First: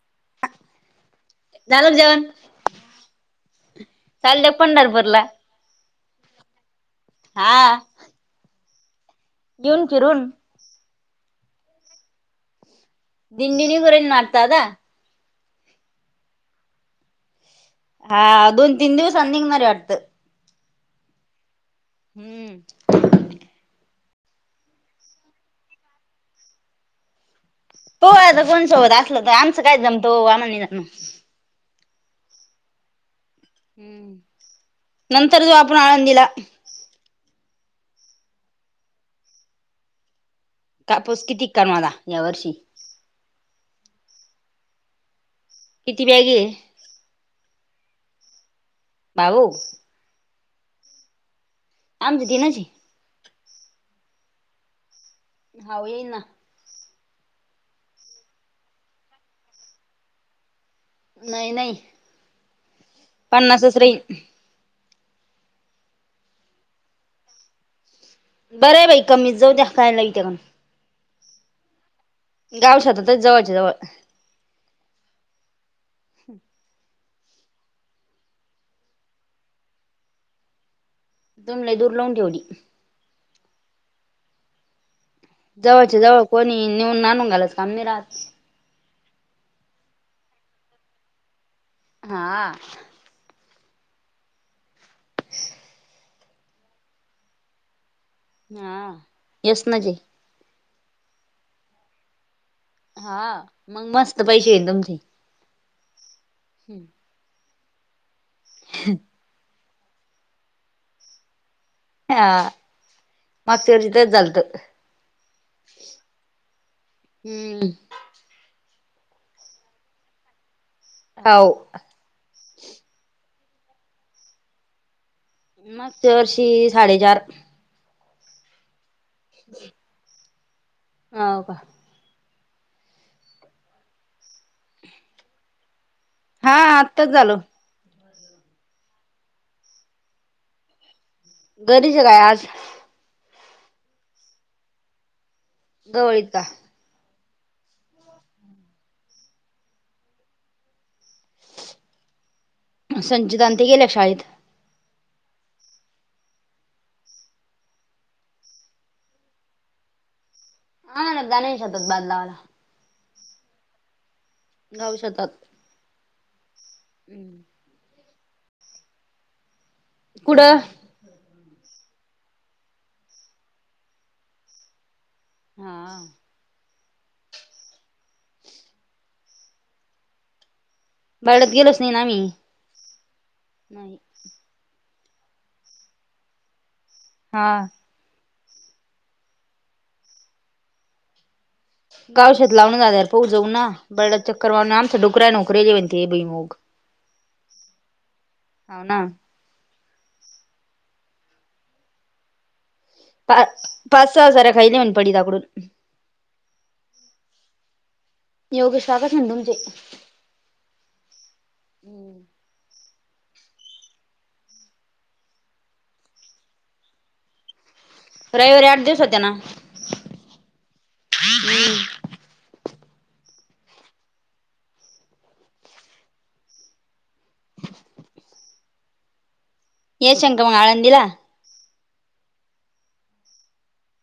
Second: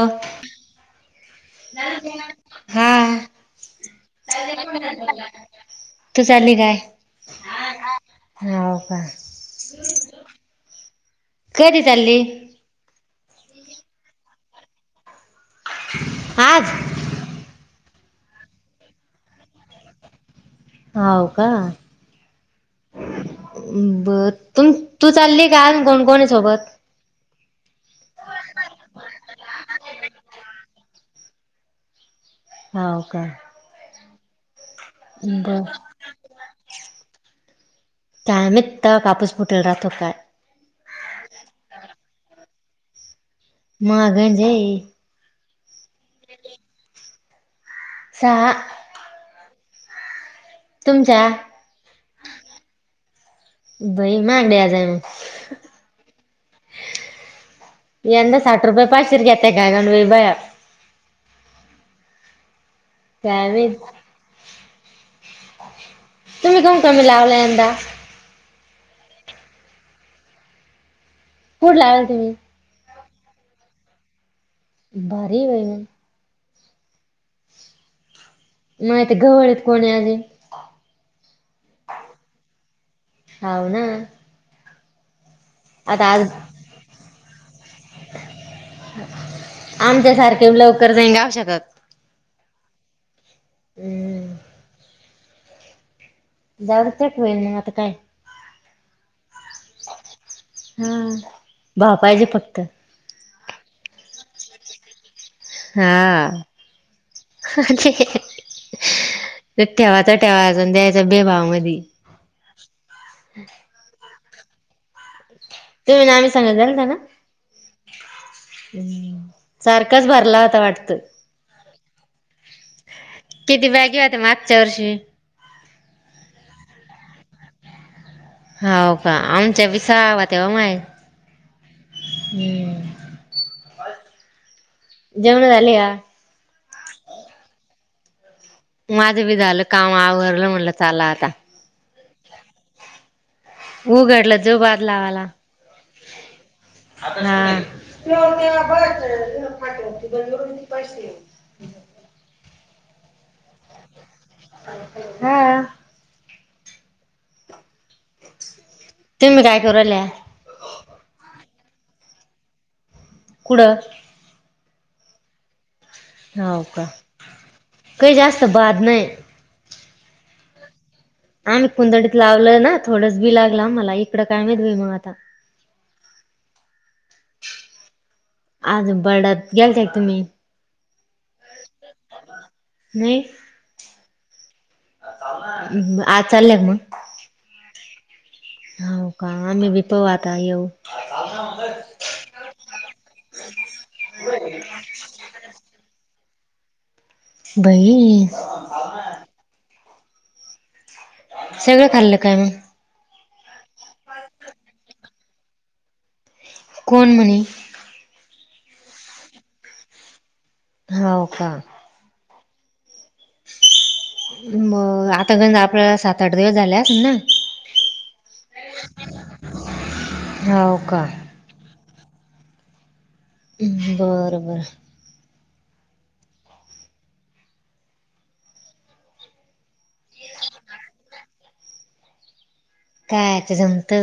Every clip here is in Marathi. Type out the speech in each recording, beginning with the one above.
हो, झालं का चहा जेवण? घेणार का? हा. चालले पंढरपूरला. तू चालली काय? हा नाही गं! हो. येऊन फिरून. कधी चालली? दिंडी निघू राहीली नं? आता दादा. आज? हा.., दोन-तीन दिवसांनी निघणार आहे वाटतं? हौ का? हम्म. बर, तु तू चाललीय का आज? कोण-कोण आहे सोबत. पाहू आता, कोण सोबत असलं तर, आमचं काय जमतं ओ! आमाला नाही जमायचं. हा, हो का? नंतर जावू, बर आपण आळंदीला. [inaudible] कायमच त कापूस फुटल राहातो काय कापोस किती कर मला या वर्षी [inaudible] मागणज [inaudible] किती बॅगे [inaudible] सहा जाऊ? तुमच्या आमची तनचये - भाई माांगड आ जाय म हाव येईन ना. यंदा साठ रुपये पाशर घेत काय गण बाया नाही नाही काय माहित पनासस रहित तुमही कण कमलाव यंदा? बर आहे बाई कमीत जाऊ द्या कायला त्या काण कुठ ला? गाव शातातच जवळच्या- जवळ बारी वई म हम् माहिती गवळेत कोणी आजे तुम्ही लय दूर लावून ठेवली. हव ना? जवळच्या आता आज जवळ कोणी नेऊन नानून घालास काम नाही राहत. आमच्या सारखे लवकर जाईन गाऊ शकतत हा हम्म [inaudible] ह जाव तेच होईल मग आता काय? हा यसनच आहे. हा भाव पाहिजे फक्त. हा मग मस्त पैसे तुमचे हा हम्म ह [inaudible] ह [inaudible] ठेवाचा ठेवाचा द्यायचा बेभाव मधी हा मागच्या वर्षी ते झालंत. तुम्ही आम्ही सांगत झाल ना ना [inaudible] हम् सारखाच भरला होता वाटत हव. किती बॅगे होत मागच्या वर्षी? मागच्या वर्षी साडेचार. हॅव का? आमच्या वि सावा तेव माय. होव का? हम्म. जेवण झाले का? हा आत्ताच झालो. माझं बी झालं काम आवरलं म्हणटलं चाला आता शकाय आज [inaudible] उघडलं जो बाद लावाला गवळीत का? [unintelligible] संजितां ते गेल्या शाळेत. हा. तुम्ही काय करू राहिल्या? आम्हाला जाण शेतात बादलावाला. कुडं? घाऊ शतात. होव का? काही जास्त बाद नाही. कुड? आम्ही कुंंदडीत लावलं ना थोडंच बी लागलं मला इकडं काय माहित बाई मग आता. हा. आज बरडात गेलता का तुम्ही? बर्डात गेलोच नाही ना नाही मी. आज चालल्या का मग? हा. होव का आम्ही भी पहुं आता येऊ. गावशात लावण झाल्यार पोऊ जाऊ ना, बर्डात चक्कर मारून आमच्या डुकरांन उखरेल म्हण ते भुईमूग. बई. हाव ना. सगळं खाल्लं काय मग? प पास सहा सऱ्या खाल्ल्या म्हण पडिता कडून. कोण म्हणे? योगेश काकाच म्हणे तुमचे. हव का. मग आता घ आपल्या सात आठ दिवस झालेस आसन रविवारी आठ दिवस होत्या ना ना? होव का. बरं बर. एशियन का मंग आळंदीला? कायच जमत.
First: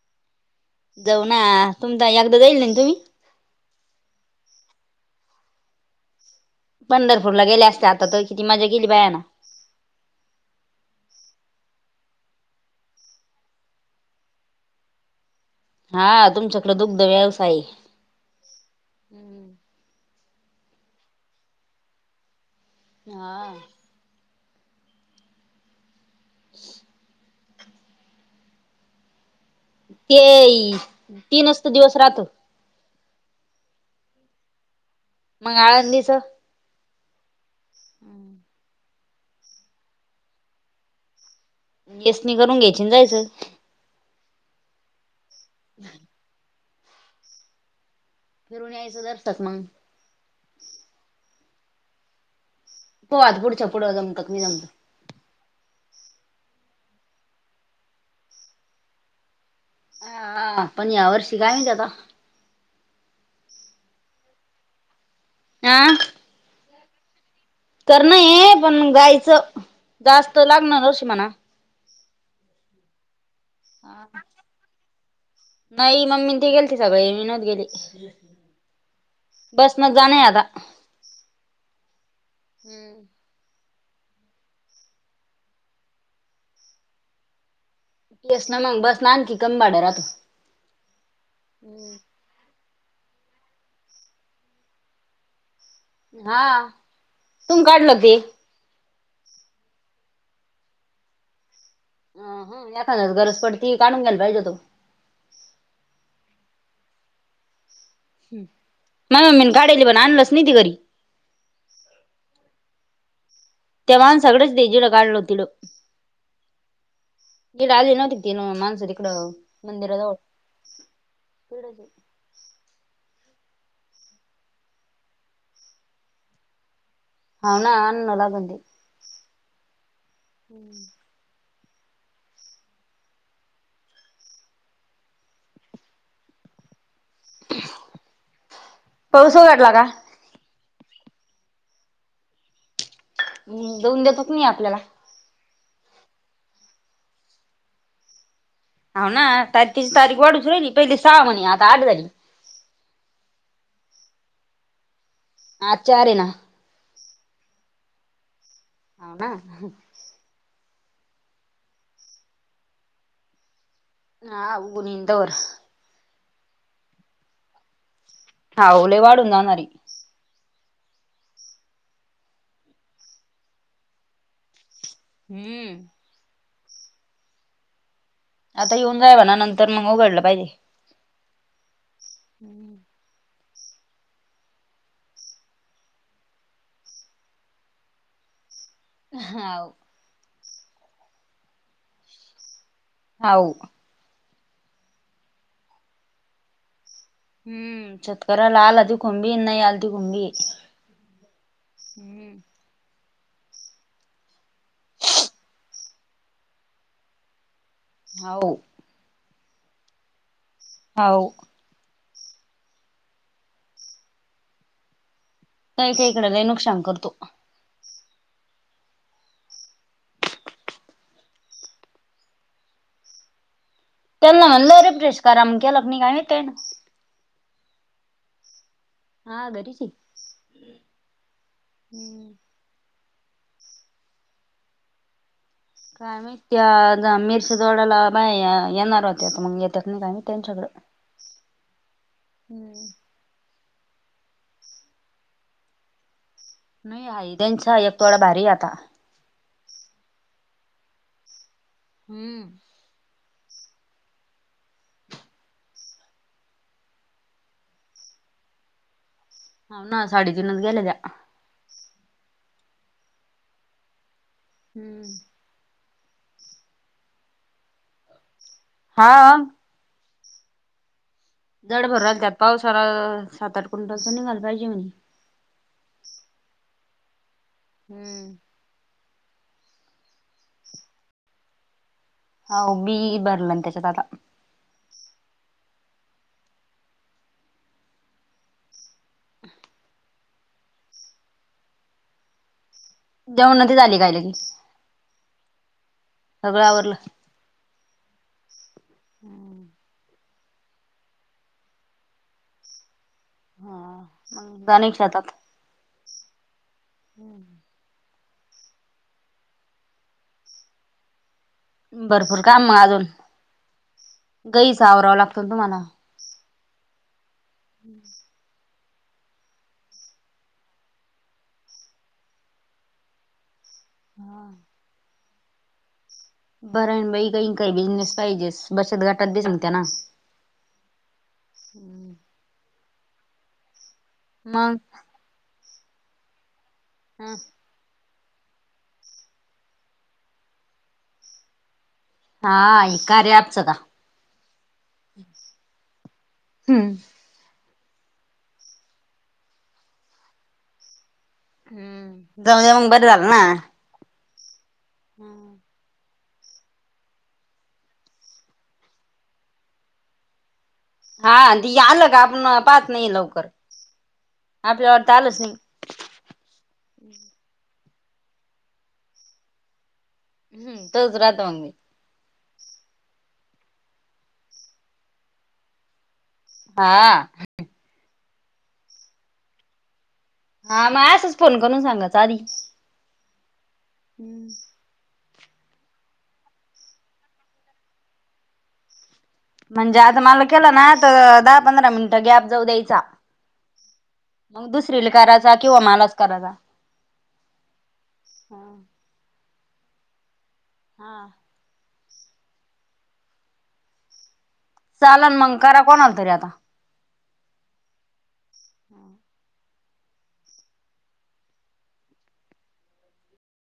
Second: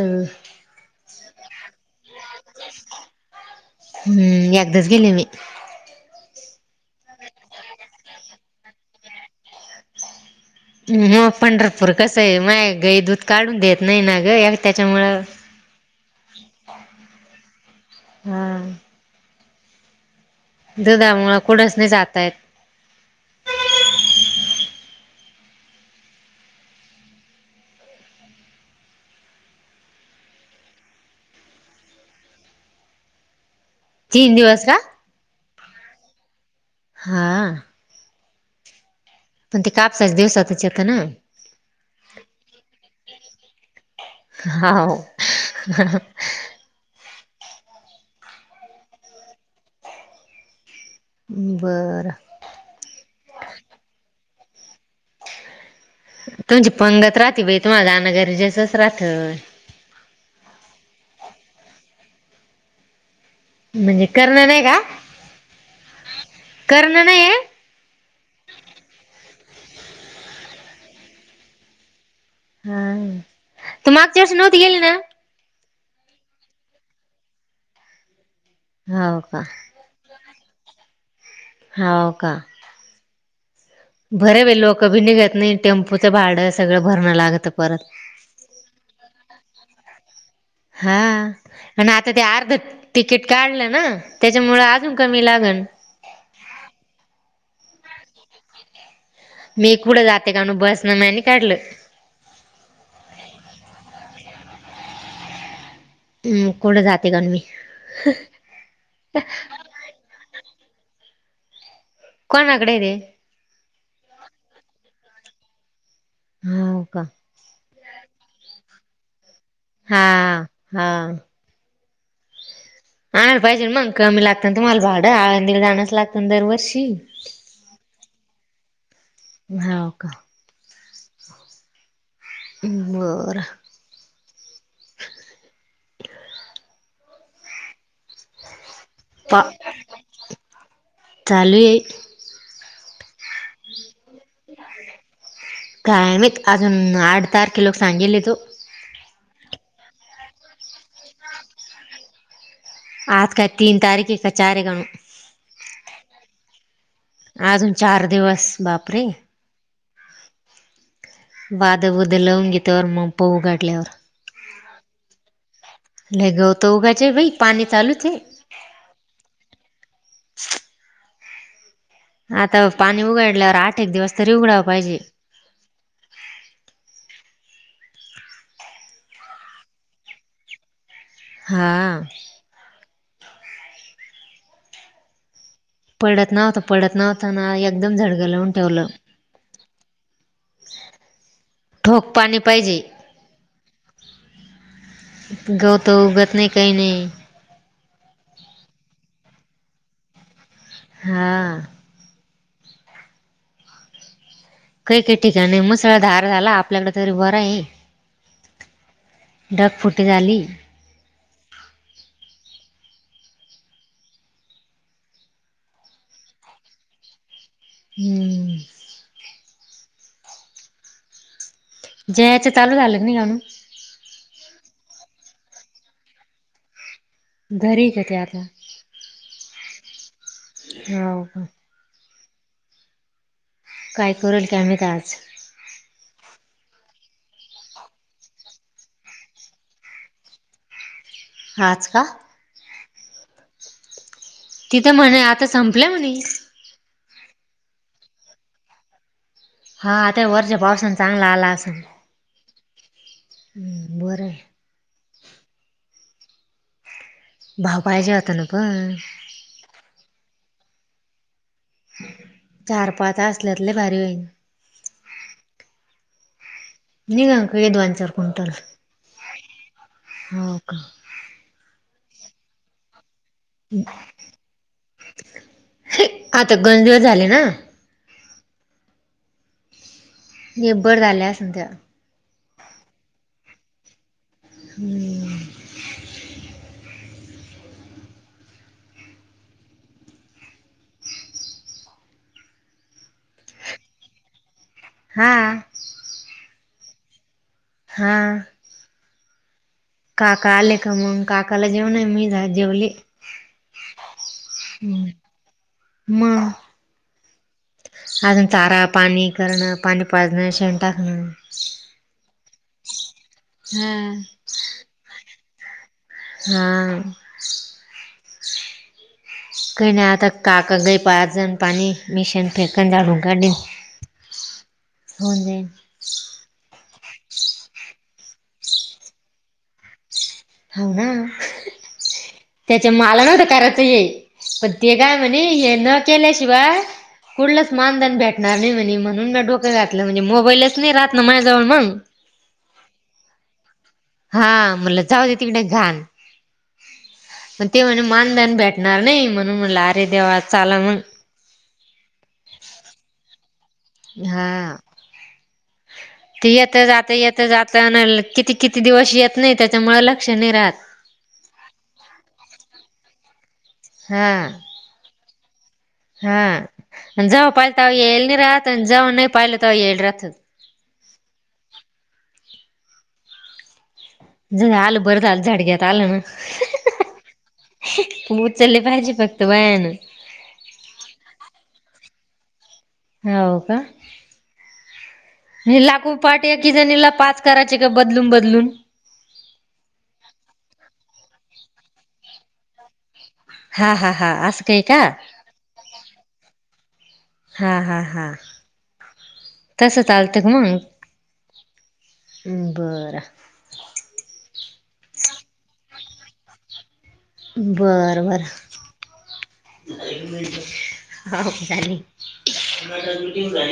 जाऊ ना, तुम एकदां जाईल ना तुम्ही? हम्म एकदच गेले मी. पंढरपूरला गेल्या असते आता तर किती मजा केेली बाया ना. मग पंढरपूर कसं आहे, म गई दूध काढून देत नाही ना ग त्याच्यामुळं हा तुमच्याकडे दुग्ध व्यवसाय. हा. दुधामुळ कुढच नाही जाता येत. हा. [inaudible] ते तीनचत दिवस राहतो. तीन दिवस का? मग आळंदीचं? हा. पण ते कापसाच दिवसातच येत ना. येसनी करून घ्यायची आणि जायचं हाव. फिरून यायचं दरशक मंग. बरं. पाहू आता पुडच्या पुड जमत क नाही जमत. तुमची पंगत राहते बाई तुम्हाला जाना गरजेसच राहत. हा हा पण या वर्षी काय माहिती आता. म्हणजे करणं नाही का? आ? करण नाहीय? पण जायचं जास्त लागणार वर्ष म्हणा. हा. तू मागच्या वर्षी नव्हती गेली ना? नाही मम्मी ते गेलती सगळी, मी नव्हती गेली. हो का बसनच जाणे आता. हम्म. भरबाई लोक भि निगत नाही टेम्पूचं भाड सगळं भरणं लागतं परत. तेच ना मग बस न आणखी कमी भाडं राहत. हा आणि आता ते अर्ध तिकीट काढलं ना त्याच्यामुळं अजून कमी लागन. हा तूम काढलं ते. मी कुठं जाते काणू बसन, म्या नाही काढलं. अ हम एखादा गरज पडती काढून घ्याल पाहिजे होत. हम्म कुठं जाते काणू मी. माझ्या मम्मीन काढेल पण आणलंस नाही ते घरी. कोणाकडय ते. त्या माणसाकडंचे ते जिढ काढेलं होत तीढ. हो का ईढ आली नव्हती तिन माणसं तिकडं. हा मंदिराजवळ हा. आणाय पाहिजेन मग कमी लागतं न तुम्हाला भाडं आळंदीला जाणच लागतं दरवर्षी. हाव ना आणणं लागन ते होव का? [inaudible] बर. पाऊस उघडला का? चालूये. जाऊन देतोकणी नई आपल्याला. कायमाहीत अजून आठ तारखे लोक सांगेल तो. होव ना तारखेची तारीख वाढूच राहिली पहिली सहा म्हणे आता आठ झाली. आज काय तीन तारीखे का चार कानु. आज चारे ना. अजून चार दिवस. बापरे हाव ना. बाद बुद लावून घे तवर मग पाहु उघाडल्यावर. हा उगून येईन तवर. लई गवत उघाचे बाई पाणी चालूचये. हा ओ लई वाढून जाणारे. आता पाणी उघडल्यावर आठ एक दिवस तरी उघडावा पाहिजे. हम्म आता येऊन जाय म्हणा नंतर मग उघडलं पाहिजे. हा. पडत नव्हता पडत नव्हता ना एकदम झडग लावून ठेवलं. हाव. ठोक पाणी पाहिजे. हाव. गौत उगत नाही काही नाही. हम्म शेतकरला आल तीकुन भी अन् नाही आल तीकुन भीये. हा. काही काही ठिका नाही मुसळधार झाला आपल्याकडे तरी बरंय. हाव. ढगफुटी झाली. हाव. काही काही इकड लय नुकसान करतो. हम्म. जयाचं चालू झालं की नाही कानू. तर अमक्या लग्नी काय ते ना [unintelligible] घरीय का ते आता. हा घरीच हो का आहे काय करेल की आम्ही त आज काय मा त्या मिरच्या जोडाला बाय येणार होत मग येतात नाही काय त्यांच्याकडें आज का हम्म. तिथं म्हणे आता संपलं म्हणे नाही हादनचा एक थोडा भारी आता हा आता वरच्या पावसान चांगला आला असं हम्म बरं भाव पाहिजे होता ना पण हो ना साडेतीनच गेले त्या चार पाच असल्यातले भारी बाई. हम्म निघांक य दोन चार क्विंटल हा हो का [inaudible] सात आठ क्विंटल निघाल पाहिजे म्ह ए, आता गंज दिवस झाले ना हम्म निर्भर झाल्या सध्या हो बी भरलं ना त्याच्यात आता. हम्म. [inaudible] हां सगळं आवरलं हा हम्म काका आले का मग काकाला जेवण आहे मी जेवले हम्म. [inaudible] मग हम्म. अजून चारा पाणी करणं पाणी पाजणं शेण टाकणं. भरपूर काम मग अजून हा गईचा आवराव लागतो तुम्हाला हा. काही नाता का का गई पाारजन पाणी मेशीन फेकन जा डुूनंगडीन हा. होऊन जाइल बरण बाई काही काही बिझनेस पाहिजेस बचत घाटात बस न त्या ना होव ना त्याच्या माला नव्हतं करायचं ये पण मग ते काय म्हणे हे न केल्याशिवाय ह कुठलंच मानधन भेट घणार नाही म्हणे म्हणून म डोकं घातलं म्हणजे मोबाईलच नाही राहत ना माझ्याजवळ मग हा कार्या अँप च का हा म्हटलं जाऊ दे तिकडे घाण हम्म मग ते म्हणे मानधन भेटणार नई म्हणून म्हटलं अरे देवा चला मग जाऊद्या मग बरं झालं ना हा हम्म. ते येता जाता येता जाता अन किती- किती दिवस येत नाही, त्याच्यामुळे लक्ष नाही राहत. हा ते आलं का आपण पाहत नाही लवकर, हा आपल्या वाटतं आलंच नाही. हा जव्हा पाहिल तव्हा येईल नई रहात अन, जव्हा नई पहात तव्हा येईल रहातं. तसच राहतं मग.. झालं बरं झालं झडग्यात आलं ना. हा.. उचललं पाहिजे फक्त बयानं. हा मग असचं फोन करून सांगायचं आधी. हाव का? हम्म.. हे लाकू पाटे एकी जणीला पाच करायचे का बदलून बदलून. म्हणजे आता मला केलं ना तर दहा पंधरा मिनिटं गॅप जाऊ द्यायचा. हा हा हा असं मग काही का दुसरीला करायचा किंवा मलाच करायचा. हा हा हा.. तसं चालतं का मंग? हा बरं. चालन मंग करा कोणाला तरी आता. बरं बरं. हम. हा ओ झाली... [inaudible] मीटिंग झाली